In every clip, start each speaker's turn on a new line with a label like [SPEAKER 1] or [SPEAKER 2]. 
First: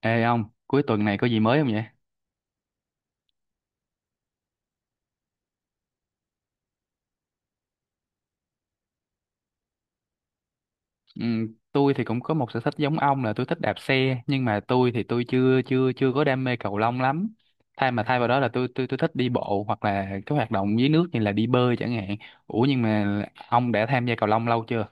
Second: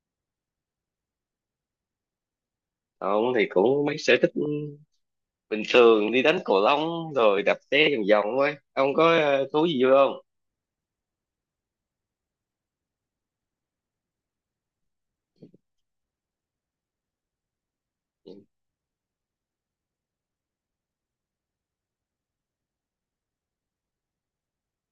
[SPEAKER 1] Ê ông, cuối tuần này có gì mới không vậy?
[SPEAKER 2] Ông thì cũng mấy sở thích bình thường, đi đánh cầu lông rồi đạp xe vòng vòng thôi. Ông có thú gì vui không?
[SPEAKER 1] Ừ, tôi thì cũng có một sở thích giống ông là tôi thích đạp xe, nhưng mà tôi thì tôi chưa chưa chưa có đam mê cầu lông lắm. Thay vào đó là tôi thích đi bộ hoặc là cái hoạt động dưới nước như là đi bơi chẳng hạn. Ủa, nhưng mà ông đã tham gia cầu lông lâu chưa?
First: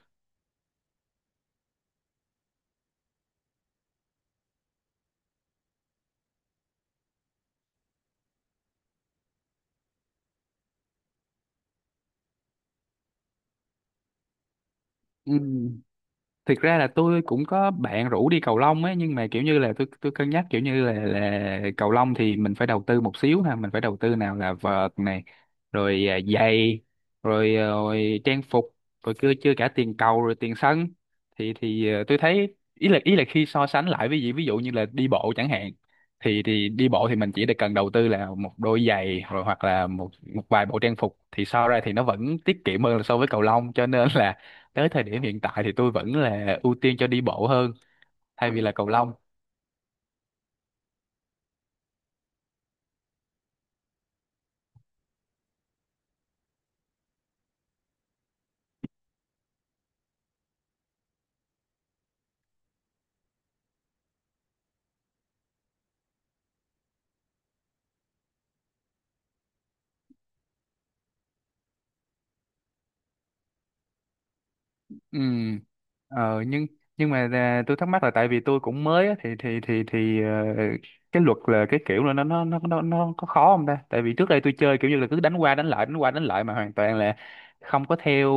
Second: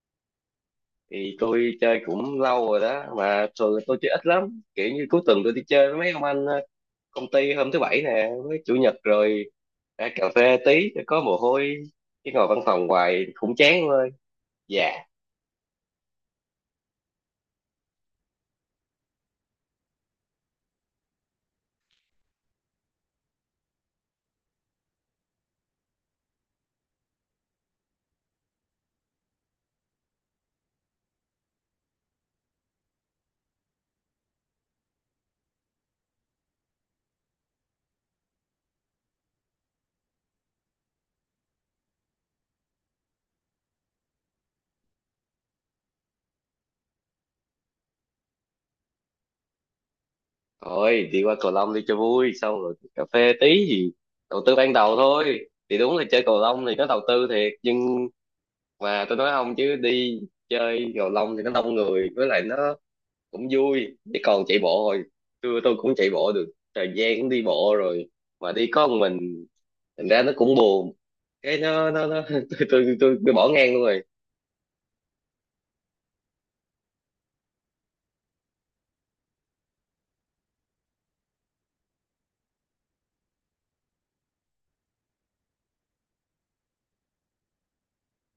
[SPEAKER 2] Thì tôi chơi cũng lâu rồi đó, mà thường tôi chơi ít lắm, kiểu như cuối tuần tôi đi chơi với mấy ông anh công ty, hôm thứ bảy nè với chủ nhật, rồi ra cà phê tí cho có mồ hôi, chứ ngồi văn phòng hoài cũng chán. Thôi, dạ
[SPEAKER 1] Ừ. Thực ra là tôi cũng có bạn rủ đi cầu lông ấy, nhưng mà kiểu như là tôi cân nhắc, kiểu như là cầu lông thì mình phải đầu tư một xíu ha, mình phải đầu tư nào là vợt này, rồi giày, rồi trang phục, rồi chưa chưa cả tiền cầu, rồi tiền sân. Thì tôi thấy ý là khi so sánh lại với gì ví dụ như là đi bộ chẳng hạn, thì đi bộ thì mình chỉ được cần đầu tư là một đôi giày, rồi hoặc là một một vài bộ trang phục, thì so ra thì nó vẫn tiết kiệm hơn là so với cầu lông. Cho nên là tới thời điểm hiện tại thì tôi vẫn là ưu tiên cho đi bộ hơn, thay vì là cầu lông.
[SPEAKER 2] thôi, đi qua cầu lông đi cho vui, xong rồi cà phê tí gì. Đầu tư ban đầu thôi, thì đúng là chơi cầu lông thì nó đầu tư thiệt, nhưng mà tôi nói không, chứ đi chơi cầu lông thì nó đông người, với lại nó cũng vui. Chứ còn chạy bộ rồi, tôi cũng chạy bộ được thời gian, cũng đi bộ rồi, mà đi có một mình, thành ra nó cũng buồn. Cái nó tôi bỏ ngang luôn rồi.
[SPEAKER 1] Ừ. Nhưng mà, tôi thắc mắc là tại vì tôi cũng mới á, thì cái luật là cái kiểu là nó có khó không ta? Tại vì trước đây tôi chơi kiểu như là cứ đánh qua đánh lại đánh qua đánh lại, mà hoàn toàn là không có theo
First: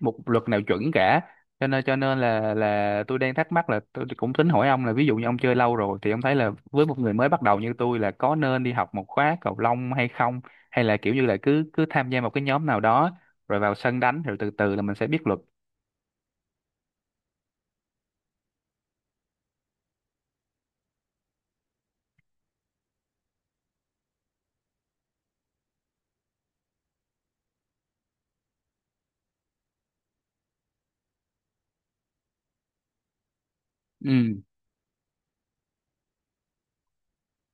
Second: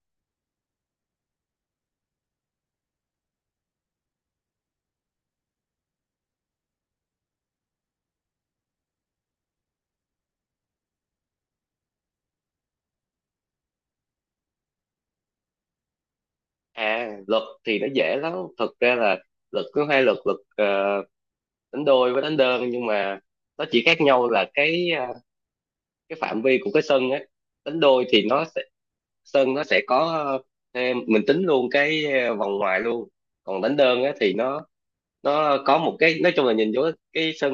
[SPEAKER 1] một luật nào chuẩn cả. Cho nên là tôi đang thắc mắc là tôi cũng tính hỏi ông là ví dụ như ông chơi lâu rồi thì ông thấy là với một người mới bắt đầu như tôi là có nên đi học một khóa cầu lông hay không, hay là kiểu như là cứ cứ tham gia một cái nhóm nào đó rồi vào sân đánh, rồi từ từ là mình sẽ biết luật.
[SPEAKER 2] À, luật thì nó dễ lắm, thật ra là luật có hai luật, đánh đôi với đánh đơn. Nhưng mà nó chỉ khác nhau là cái cái phạm vi của cái sân á. Đánh đôi thì nó sẽ, sân nó sẽ có, ờ, mình tính luôn cái vòng ngoài luôn. Còn đánh đơn á thì
[SPEAKER 1] Ừ.
[SPEAKER 2] nó có một cái, nói chung là nhìn vô cái sân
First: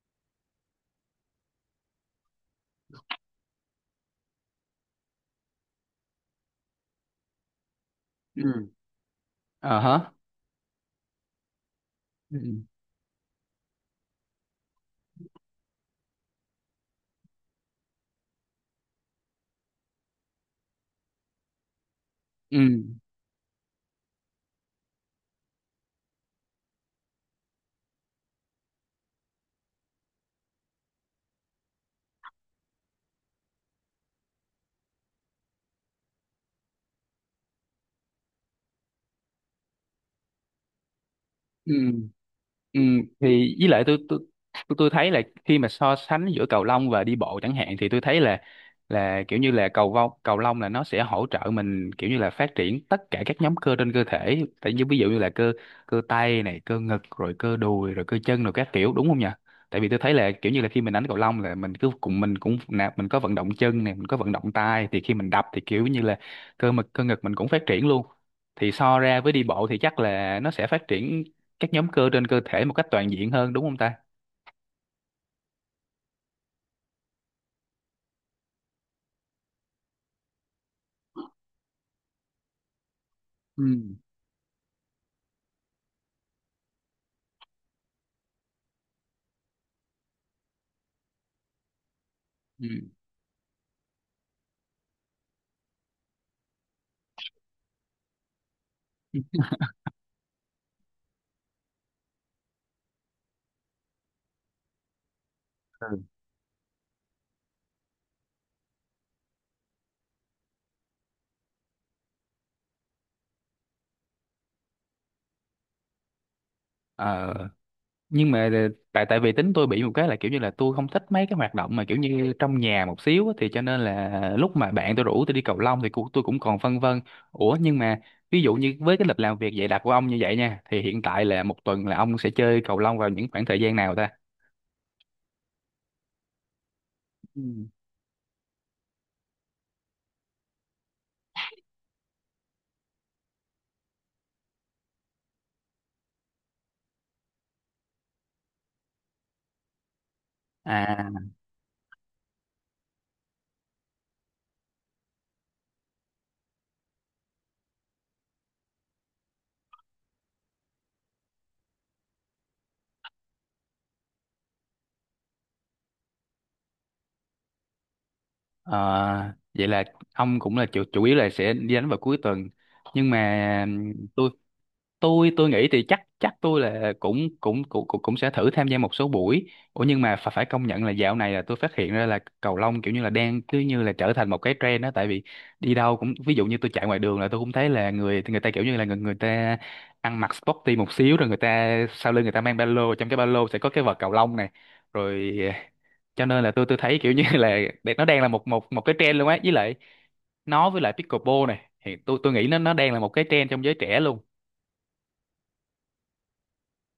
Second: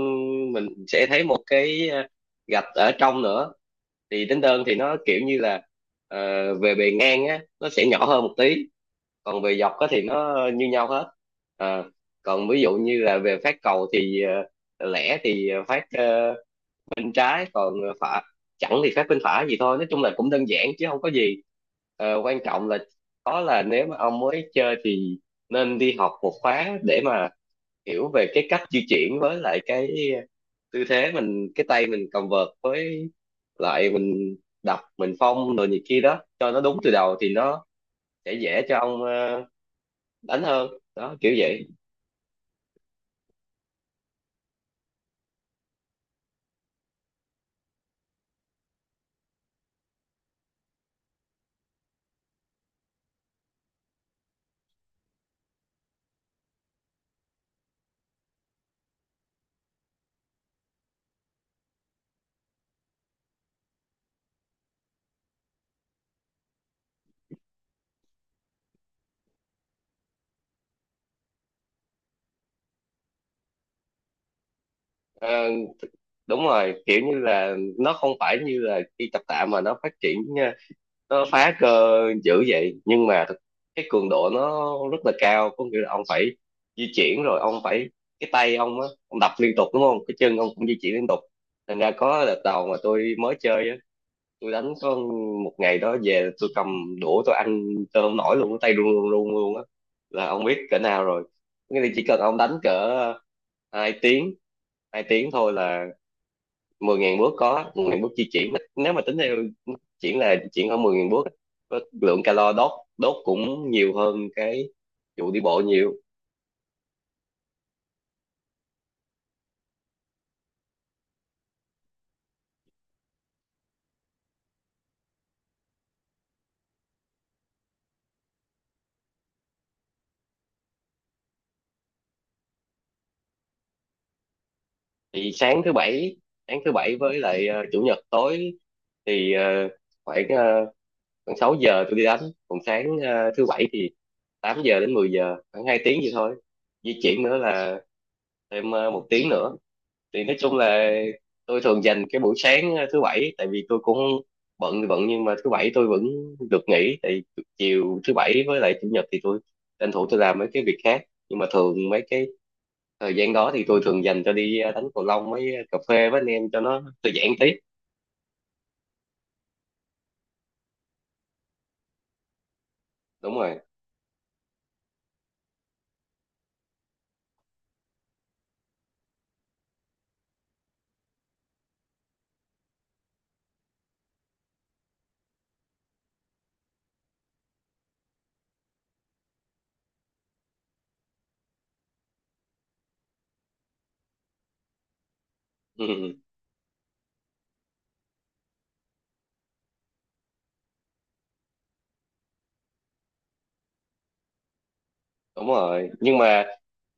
[SPEAKER 2] mình sẽ thấy một cái gạch ở trong nữa. Thì đánh đơn thì nó kiểu như là, về bề ngang á nó sẽ nhỏ hơn một tí,
[SPEAKER 1] Ừ.
[SPEAKER 2] còn về dọc
[SPEAKER 1] Ờ
[SPEAKER 2] á thì
[SPEAKER 1] hả.
[SPEAKER 2] nó như nhau hết. Ờ,
[SPEAKER 1] Ừ.
[SPEAKER 2] còn ví dụ như là về phát cầu thì, lẻ thì phát bên trái, còn phải, chẳng thì phép bên phải gì thôi. Nói chung là cũng đơn giản chứ không có gì. Ờ, quan
[SPEAKER 1] Ừ.
[SPEAKER 2] trọng là, đó là nếu mà ông mới chơi thì nên đi học một khóa để mà hiểu về cái cách di chuyển, với lại cái tư thế mình, cái tay mình cầm vợt, với lại mình đập, mình phong rồi này kia đó, cho nó đúng từ đầu thì nó sẽ dễ cho ông đánh hơn đó, kiểu vậy.
[SPEAKER 1] Ừ. Ừ, thì với lại tôi thấy là khi mà so sánh giữa cầu lông và đi bộ chẳng hạn thì tôi thấy là kiểu như là cầu lông là nó sẽ hỗ trợ mình kiểu như là phát triển tất cả các nhóm cơ trên cơ thể, tại như ví dụ như là cơ cơ tay này, cơ ngực, rồi cơ đùi, rồi cơ chân, rồi các kiểu, đúng không nhỉ? Tại vì tôi thấy là kiểu như là khi mình đánh cầu lông là mình cứ cùng mình cũng nạp, mình có vận động chân này, mình có vận động tay, thì khi mình đập thì kiểu như là cơ ngực mình cũng phát triển luôn. Thì so ra với đi bộ thì chắc là nó sẽ phát triển các nhóm cơ trên cơ thể một cách toàn diện hơn, đúng không ta?
[SPEAKER 2] Ờ, đúng rồi, kiểu như là nó không phải như là đi tập tạ, mà nó phát triển, nó phá cơ dữ vậy, nhưng mà thực,
[SPEAKER 1] Ừ.
[SPEAKER 2] cái cường độ nó rất là cao, có nghĩa là ông phải di chuyển, rồi ông phải, cái tay ông á ông đập liên tục đúng không, cái chân ông cũng di chuyển liên tục. Thành ra có đợt đầu
[SPEAKER 1] Ừ.
[SPEAKER 2] mà tôi mới chơi á, tôi đánh có một ngày đó, về tôi cầm đũa tôi ăn tôi không nổi luôn, cái tay run run run luôn á, là ông biết cỡ nào rồi. Nghĩa là chỉ cần ông đánh cỡ ờ, hai tiếng hai tiếng thôi là
[SPEAKER 1] Ừ.
[SPEAKER 2] 10.000 bước, có 10.000 bước di chuyển, nếu mà tính theo chuyển là chuyển khoảng 10.000 bước á, có lượng calo đốt, đốt cũng nhiều hơn cái vụ đi bộ nhiều.
[SPEAKER 1] Ờ, nhưng mà tại tại vì tính tôi bị một cái là kiểu như là tôi không thích mấy cái hoạt động mà kiểu như trong nhà một xíu á, thì cho nên là lúc mà bạn tôi rủ tôi đi cầu lông thì tôi cũng còn phân vân. Ủa, nhưng mà ví dụ như với cái lịch làm việc dày đặc của ông như vậy nha, thì hiện tại là một tuần là ông sẽ chơi cầu lông vào những khoảng thời gian nào ta?
[SPEAKER 2] Thì sáng thứ bảy, sáng thứ bảy với lại
[SPEAKER 1] Ừ.
[SPEAKER 2] chủ nhật tối. Thì khoảng khoảng 6 giờ tôi đi đánh. Còn sáng thứ bảy thì 8 giờ đến 10 giờ, khoảng 2 tiếng vậy thôi, di chuyển nữa là thêm một tiếng nữa. Thì nói chung là
[SPEAKER 1] À.
[SPEAKER 2] tôi thường dành cái buổi sáng thứ bảy, tại vì tôi cũng bận thì bận, nhưng mà thứ bảy tôi vẫn được nghỉ. Tại chiều thứ bảy với lại chủ nhật thì tôi tranh thủ tôi làm mấy cái việc khác, nhưng mà thường mấy cái thời gian đó thì tôi thường dành cho đi đánh cầu lông với cà phê với anh em cho nó thư giãn tí.
[SPEAKER 1] ờ, Vậy là ông cũng là chủ yếu là sẽ đi đánh vào cuối tuần. Nhưng
[SPEAKER 2] Đúng rồi.
[SPEAKER 1] mà tôi tôi nghĩ thì chắc chắc tôi là cũng cũng cũng cũng cũng sẽ thử tham gia một số buổi. Ủa, nhưng mà phải phải công nhận là dạo này là tôi phát hiện ra là cầu lông kiểu như là đang cứ như là trở thành một cái trend đó, tại vì đi đâu cũng ví dụ như tôi chạy ngoài đường là tôi cũng thấy là người người ta kiểu như là người người ta ăn mặc sporty một xíu, rồi người ta sau lưng người ta mang ba lô, trong cái ba lô sẽ có cái vợt cầu lông này rồi.
[SPEAKER 2] Ừ, ừ,
[SPEAKER 1] Cho nên là tôi thấy kiểu như là nó đang là một một một cái trend luôn á, với lại pickleball này thì tôi nghĩ nó đang là một cái trend trong giới trẻ luôn.
[SPEAKER 2] đúng rồi, nhưng mà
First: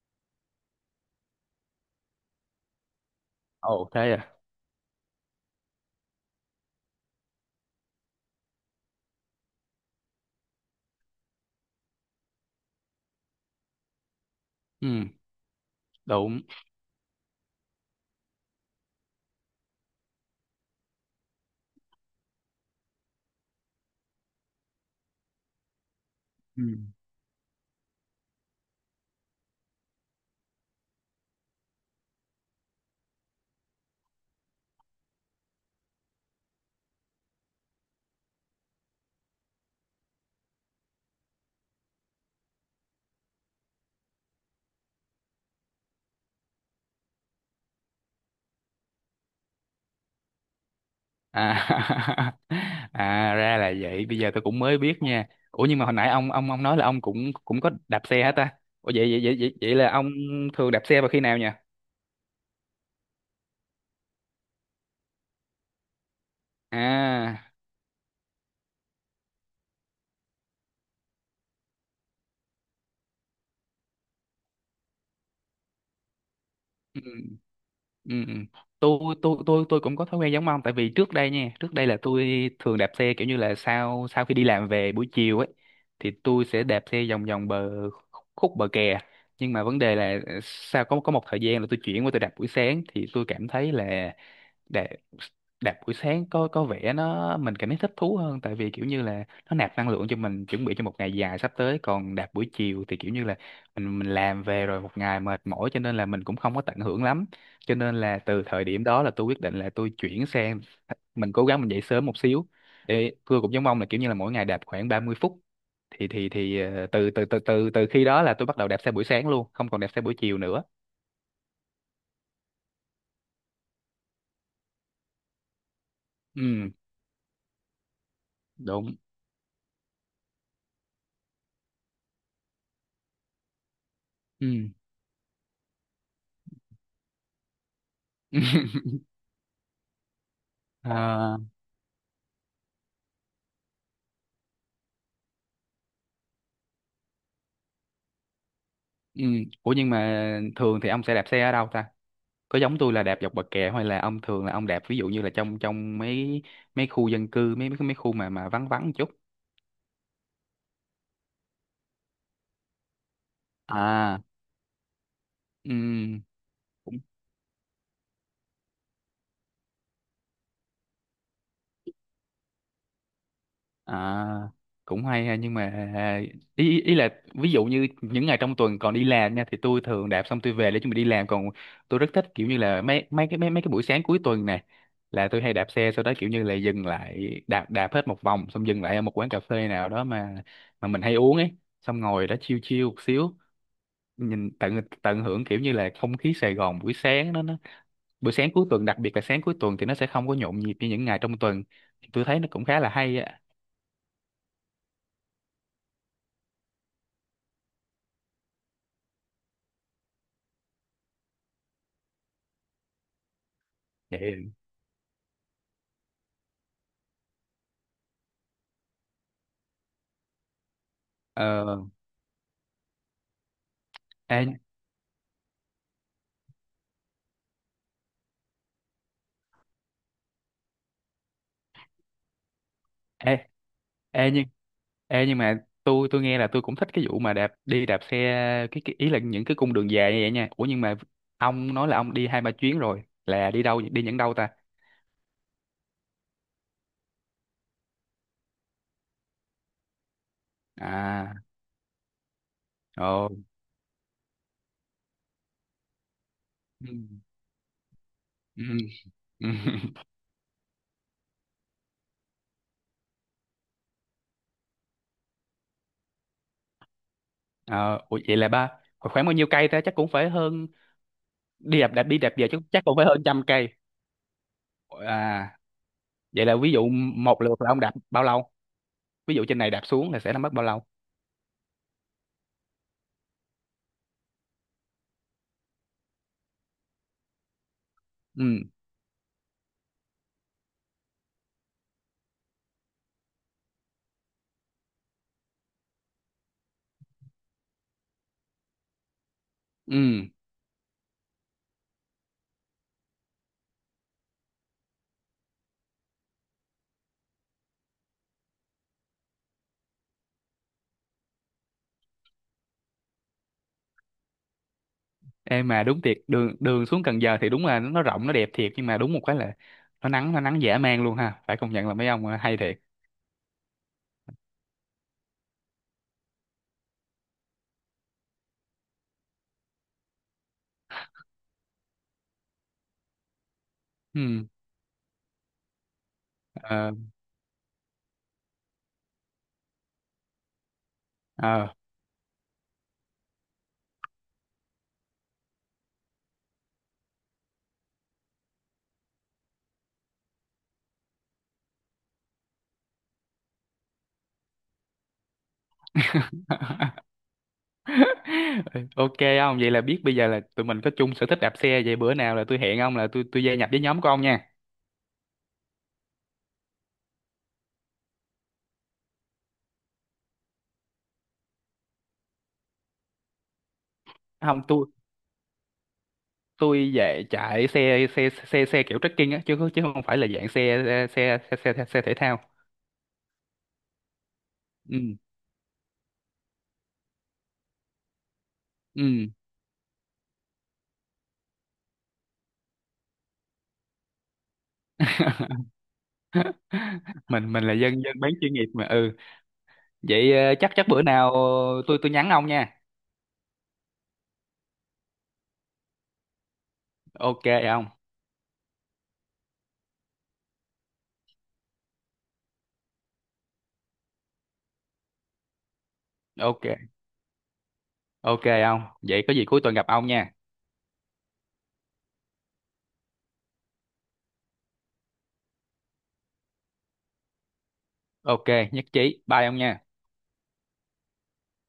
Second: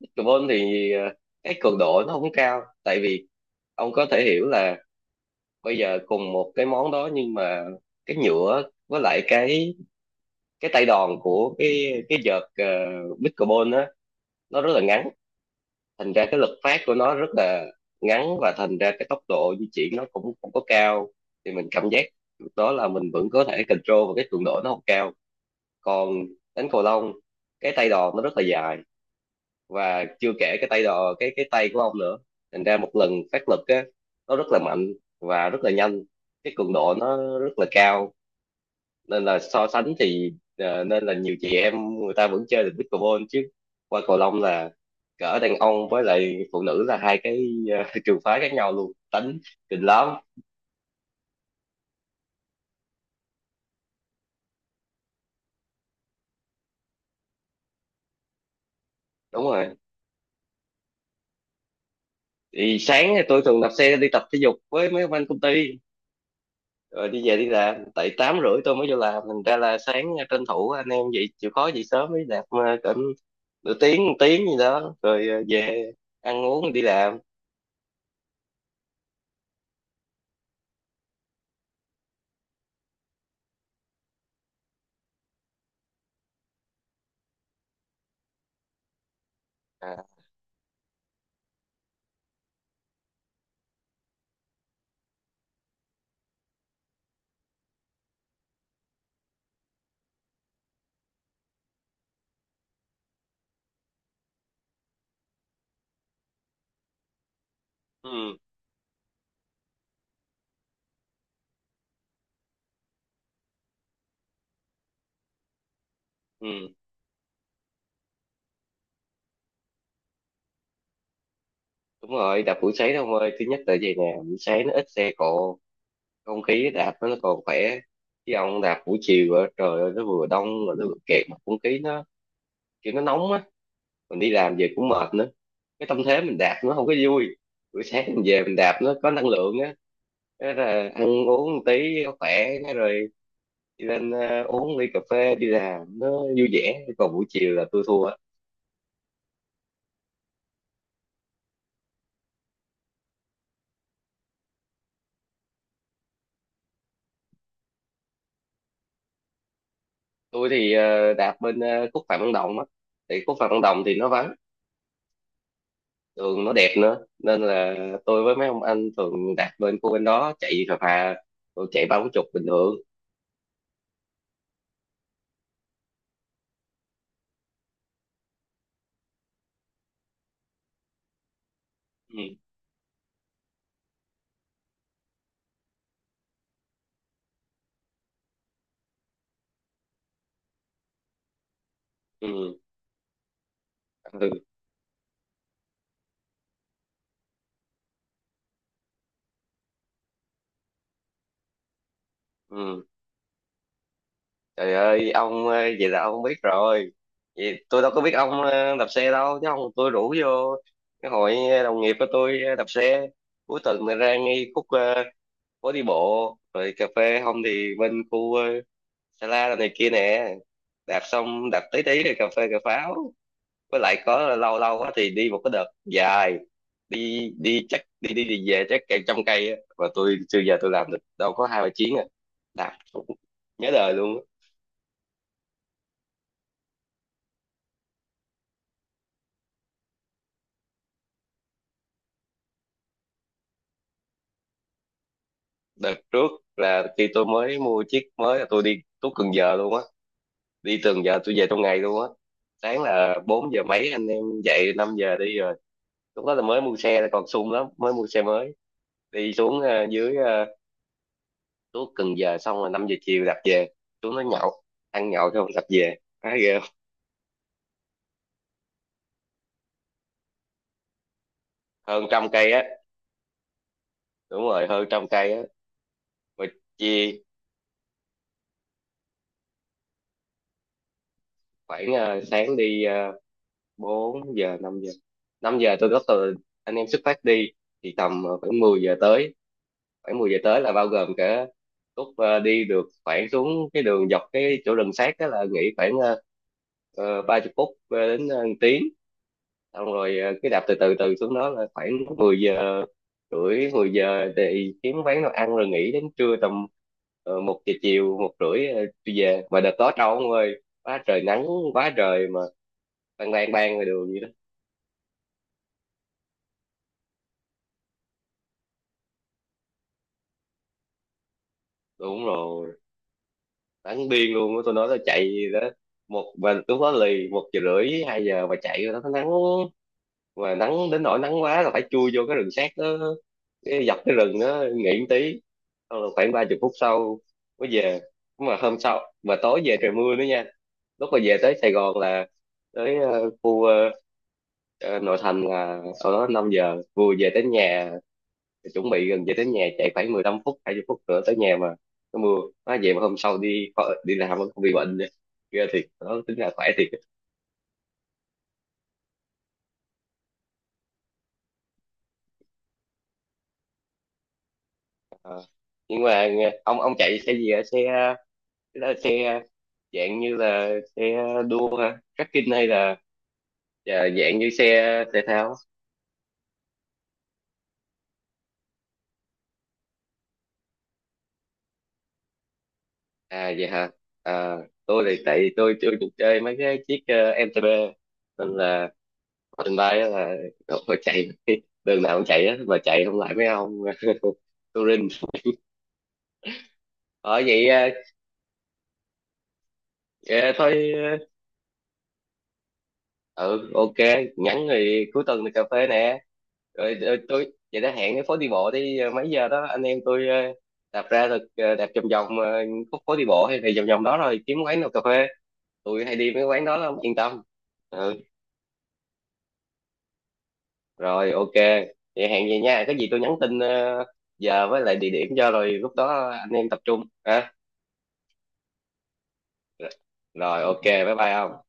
[SPEAKER 2] pickleball thì cái cường độ nó không cao. Tại vì
[SPEAKER 1] Ồ,
[SPEAKER 2] ông có
[SPEAKER 1] thế
[SPEAKER 2] thể
[SPEAKER 1] à?
[SPEAKER 2] hiểu là bây giờ cùng một cái món đó, nhưng mà cái nhựa với lại cái tay đòn của cái vợt pickleball á, nó rất là
[SPEAKER 1] Ừ.
[SPEAKER 2] ngắn. Thành ra cái
[SPEAKER 1] Đúng.
[SPEAKER 2] lực phát của nó rất là ngắn, và thành ra cái tốc độ di chuyển nó cũng không có cao. Thì mình cảm giác đó là mình vẫn có thể control, và cái cường độ nó không cao. Còn
[SPEAKER 1] Ừ.
[SPEAKER 2] đánh cầu lông, cái tay đòn nó rất là dài, và chưa kể cái tay đòn cái tay của ông nữa, thành ra một lần phát lực á nó rất là mạnh, và rất là nhanh, cái cường độ nó rất là cao. Nên là so sánh thì nên là nhiều chị em người ta vẫn chơi được pickleball, chứ qua cầu lông là cỡ đàn ông với lại phụ nữ là hai cái trường phái khác nhau luôn, tính kinh lắm.
[SPEAKER 1] À. à, ra là vậy, bây giờ tôi cũng mới biết nha. Ủa, nhưng mà hồi nãy ông, ông nói là ông cũng cũng có đạp xe hả ta? Ủa, vậy vậy vậy
[SPEAKER 2] Đúng
[SPEAKER 1] vậy,
[SPEAKER 2] rồi.
[SPEAKER 1] vậy là ông thường đạp xe vào khi nào nhỉ?
[SPEAKER 2] Thì sáng thì tôi thường đạp xe đi tập thể dục với mấy ông anh công ty, rồi đi về đi
[SPEAKER 1] À.
[SPEAKER 2] làm, tại tám rưỡi tôi mới vô làm. Thành ra là sáng tranh thủ anh em vậy chịu khó dậy sớm đi đạp cỡ nửa tiếng, một tiếng gì đó, rồi về ăn uống đi làm.
[SPEAKER 1] Ừ. Ừ. Ừ. tôi cũng có thói quen giống ông, tại vì trước đây nha, trước đây là tôi thường đạp xe kiểu như là sau sau khi đi làm về buổi chiều ấy, thì tôi sẽ đạp xe vòng vòng bờ, khúc bờ kè. Nhưng mà vấn đề
[SPEAKER 2] À,
[SPEAKER 1] là sau có một thời gian là tôi chuyển qua tôi đạp buổi sáng, thì tôi cảm thấy là đạp đạp buổi sáng có vẻ nó mình cảm thấy thích thú hơn, tại vì kiểu như là nó nạp năng lượng cho mình chuẩn bị cho một ngày dài sắp tới. Còn đạp buổi chiều thì kiểu như là mình làm về rồi, một ngày mệt mỏi, cho nên là mình cũng không có tận hưởng lắm. Cho nên là
[SPEAKER 2] ừ,
[SPEAKER 1] từ thời điểm đó là tôi quyết định là tôi chuyển sang, mình cố gắng mình dậy sớm một xíu, để tôi cũng giống ông là kiểu như là mỗi ngày đạp khoảng 30 phút. thì thì
[SPEAKER 2] ừ.
[SPEAKER 1] thì ờ, từ từ từ từ từ khi đó là tôi bắt đầu đạp xe buổi sáng luôn, không còn đạp xe buổi chiều nữa.
[SPEAKER 2] Đúng rồi, đạp buổi sáng ông ơi, thứ nhất là vậy nè, buổi sáng nó ít xe cộ, không khí
[SPEAKER 1] Ừ.
[SPEAKER 2] đạp nó còn khỏe. Chứ ông đạp
[SPEAKER 1] Đúng.
[SPEAKER 2] buổi chiều á, trời ơi nó vừa đông rồi nó vừa kẹt, mà không khí nó kiểu nó nóng á, mình đi làm
[SPEAKER 1] Ừ.
[SPEAKER 2] về cũng mệt nữa, cái tâm thế mình đạp nó không có vui. Buổi sáng mình về mình đạp nó có năng lượng á, thế là ăn
[SPEAKER 1] Ờ.
[SPEAKER 2] uống một tí nó khỏe, thế rồi đi lên uống ly cà phê đi làm nó vui vẻ. Còn buổi chiều là tôi thua á.
[SPEAKER 1] Ừ. Ủa, nhưng mà thường thì ông sẽ đạp xe ở đâu ta? Có giống tôi là đạp dọc bờ kè, hay là ông thường là ông đạp ví dụ như là trong trong mấy mấy khu dân cư, mấy mấy mấy khu mà vắng vắng một chút?
[SPEAKER 2] Tôi thì đạp bên khúc Phạm Văn Đồng á, thì khúc Phạm Văn Đồng thì nó
[SPEAKER 1] À.
[SPEAKER 2] vắng, đường nó đẹp
[SPEAKER 1] Ừ.
[SPEAKER 2] nữa, nên là tôi với mấy ông anh thường đạp lên khu bên đó chạy phà phà, rồi chạy ba bốn chục bình thường.
[SPEAKER 1] À, cũng hay ha. Nhưng mà ý ý ý là ví dụ như những ngày trong tuần còn đi làm nha, thì tôi thường đạp xong tôi về để chuẩn bị đi làm, còn tôi rất thích
[SPEAKER 2] Ừ,
[SPEAKER 1] kiểu như là mấy cái buổi sáng cuối tuần này, là tôi hay đạp xe sau đó kiểu như là dừng lại, đạp đạp hết một vòng, xong dừng lại ở một quán cà phê nào đó mà mình hay uống ấy, xong ngồi đó
[SPEAKER 2] ừ,
[SPEAKER 1] chill chill một xíu,
[SPEAKER 2] ừ,
[SPEAKER 1] nhìn tận, hưởng kiểu như là không khí Sài Gòn buổi sáng đó nó, buổi sáng cuối tuần, đặc biệt là sáng cuối tuần thì nó sẽ không có nhộn nhịp như những ngày trong tuần, tôi thấy nó cũng khá
[SPEAKER 2] ừ,
[SPEAKER 1] là hay á.
[SPEAKER 2] trời ơi ông, vậy là ông biết rồi. Vậy tôi đâu có biết ông đạp xe đâu, chứ không tôi rủ vô cái hội đồng nghiệp của tôi đạp xe cuối tuần này, ra
[SPEAKER 1] Vậy.
[SPEAKER 2] ngay khúc phố đi bộ rồi cà phê, không thì bên khu Sa La này kia nè, đạp xong đạp
[SPEAKER 1] ờ
[SPEAKER 2] tí tí rồi cà phê cà pháo. Với lại có
[SPEAKER 1] ê,
[SPEAKER 2] lâu lâu á thì đi một cái đợt dài, đi đi chắc đi đi đi về chắc cả trăm cây á, và tôi chưa giờ tôi làm được đâu, có hai ba chuyến à, làm cũng
[SPEAKER 1] ê,
[SPEAKER 2] nhớ đời luôn á.
[SPEAKER 1] ê nhưng ê nhưng mà tôi nghe là tôi cũng thích cái vụ mà đi đạp xe, cái ý là những cái cung đường dài như vậy nha. Ủa, nhưng mà ông nói là ông đi hai ba chuyến rồi, là đi đâu, đi những đâu ta?
[SPEAKER 2] Đợt trước là khi tôi mới mua chiếc mới là tôi đi tuốt Cần Giờ luôn á, đi Cần Giờ
[SPEAKER 1] À.
[SPEAKER 2] tôi về trong ngày luôn á. Sáng là
[SPEAKER 1] Ồ.
[SPEAKER 2] 4 giờ mấy anh em dậy, 5 giờ đi rồi. Lúc đó là mới mua
[SPEAKER 1] Ừ.
[SPEAKER 2] xe là còn sung lắm, mới mua xe mới.
[SPEAKER 1] Ừ.
[SPEAKER 2] Đi
[SPEAKER 1] Ừ.
[SPEAKER 2] xuống dưới, tuốt Cần Giờ, xong rồi 5 giờ chiều đạp về. Xuống nó nhậu, ăn nhậu xong đạp về, thấy ghê.
[SPEAKER 1] Ờ, ủa vậy là khoảng, bao nhiêu cây ta, chắc cũng phải hơn, đi đạp đạp
[SPEAKER 2] Hơn
[SPEAKER 1] đi
[SPEAKER 2] trăm
[SPEAKER 1] đạp về
[SPEAKER 2] cây
[SPEAKER 1] chắc
[SPEAKER 2] á,
[SPEAKER 1] chắc cũng phải hơn 100 cây.
[SPEAKER 2] đúng rồi, hơn trăm cây á,
[SPEAKER 1] À,
[SPEAKER 2] mà
[SPEAKER 1] vậy là ví dụ
[SPEAKER 2] chia
[SPEAKER 1] một lượt là ông đạp bao lâu, ví dụ trên này đạp xuống là sẽ là mất bao lâu?
[SPEAKER 2] khoảng sáng đi, 4 giờ, năm giờ tôi có từ anh em xuất phát đi, thì tầm
[SPEAKER 1] Ừ.
[SPEAKER 2] khoảng 10 giờ tới. Khoảng 10 giờ tới là bao gồm cả lúc đi được khoảng, xuống cái đường dọc cái chỗ rừng sát đó là nghỉ khoảng 30 phút đến tiếng, xong rồi
[SPEAKER 1] Ừ.
[SPEAKER 2] cứ đạp từ từ từ xuống đó là khoảng 10 giờ rưỡi, 10 giờ thì kiếm quán nào ăn rồi nghỉ đến trưa, tầm một giờ chiều, một rưỡi tôi về. Mà đợt đó trâu ông ơi, quá trời nắng, quá trời, mà ban ban ban ngoài đường vậy đó.
[SPEAKER 1] Ê, mà đúng thiệt, đường đường xuống Cần Giờ thì đúng là nó rộng nó đẹp thiệt, nhưng mà đúng một cái là nó nắng, nó nắng dã man luôn ha, phải công nhận là mấy
[SPEAKER 2] Đúng
[SPEAKER 1] ông hay
[SPEAKER 2] rồi,
[SPEAKER 1] thiệt.
[SPEAKER 2] nắng điên luôn á, tôi nói tôi chạy đó, một và lúc đó lì một giờ rưỡi, hai giờ mà chạy rồi đó, nó nắng, mà nắng đến nỗi nắng quá là phải chui vô cái rừng sát đó, cái dọc cái rừng
[SPEAKER 1] Ừ.
[SPEAKER 2] đó nghỉ một tí, xong là khoảng ba chục phút
[SPEAKER 1] Ờ.
[SPEAKER 2] sau mới về. Mà hôm sau mà tối về trời mưa nữa nha, lúc mà về tới
[SPEAKER 1] Ờ.
[SPEAKER 2] Sài Gòn là tới khu, nội thành là sau đó 5 giờ vừa về tới nhà, chuẩn bị gần về tới nhà chạy khoảng 15 phút, 20 phút nữa tới nhà mà nó mưa. Nó về mà hôm sau đi, đi làm vẫn không bị bệnh, ghê thiệt đó, tính là khỏe thiệt.
[SPEAKER 1] ok ông, vậy là biết bây giờ là tụi mình có chung sở thích đạp xe, vậy bữa nào là tôi hẹn ông là tôi gia nhập với nhóm của ông nha.
[SPEAKER 2] Ờ. Nhưng mà nghe-, ông chạy xe gì ạ? Xe đó là xe dạng như là xe đua hả, trekking hay là, à, dạng như
[SPEAKER 1] Không, tôi
[SPEAKER 2] xe thể thao.
[SPEAKER 1] tôi về chạy xe xe xe xe kiểu trekking á, chứ chứ không phải là dạng xe xe xe xe, xe, thể thao.
[SPEAKER 2] À vậy hả. À,
[SPEAKER 1] Ừ.
[SPEAKER 2] tôi thì tại vì tôi chưa được chơi mấy cái chiếc MTB nên là,
[SPEAKER 1] Ừ.
[SPEAKER 2] trên bay á là tôi chạy đường nào cũng chạy á, mà chạy không lại mấy ông touring ở
[SPEAKER 1] Mình
[SPEAKER 2] vậy.
[SPEAKER 1] là
[SPEAKER 2] Ờ,
[SPEAKER 1] dân dân bán chuyên nghiệp mà. Ừ, vậy
[SPEAKER 2] ờ,
[SPEAKER 1] chắc chắc
[SPEAKER 2] thôi.
[SPEAKER 1] bữa nào tôi nhắn ông nha.
[SPEAKER 2] Ừ, ok. Nhắn thì cuối tuần thì cà phê nè, rồi
[SPEAKER 1] Ok
[SPEAKER 2] tôi vậy
[SPEAKER 1] ông.
[SPEAKER 2] đã hẹn cái phố đi bộ đi mấy giờ đó anh em tôi đạp ra, rồi đạp vòng vòng khúc phố đi bộ hay thì vòng vòng đó, rồi kiếm quán nào cà phê, tôi hay đi mấy quán
[SPEAKER 1] Ok.
[SPEAKER 2] đó lắm, yên tâm. Ừ,
[SPEAKER 1] Ok ông. Vậy có gì cuối tuần gặp ông nha.
[SPEAKER 2] rồi ok, vậy hẹn vậy nha, cái gì tôi nhắn tin giờ với lại địa điểm cho, rồi lúc đó anh em tập trung ha.
[SPEAKER 1] Ok, nhất trí. Bye ông nha.
[SPEAKER 2] Rồi ok, bye bye ông.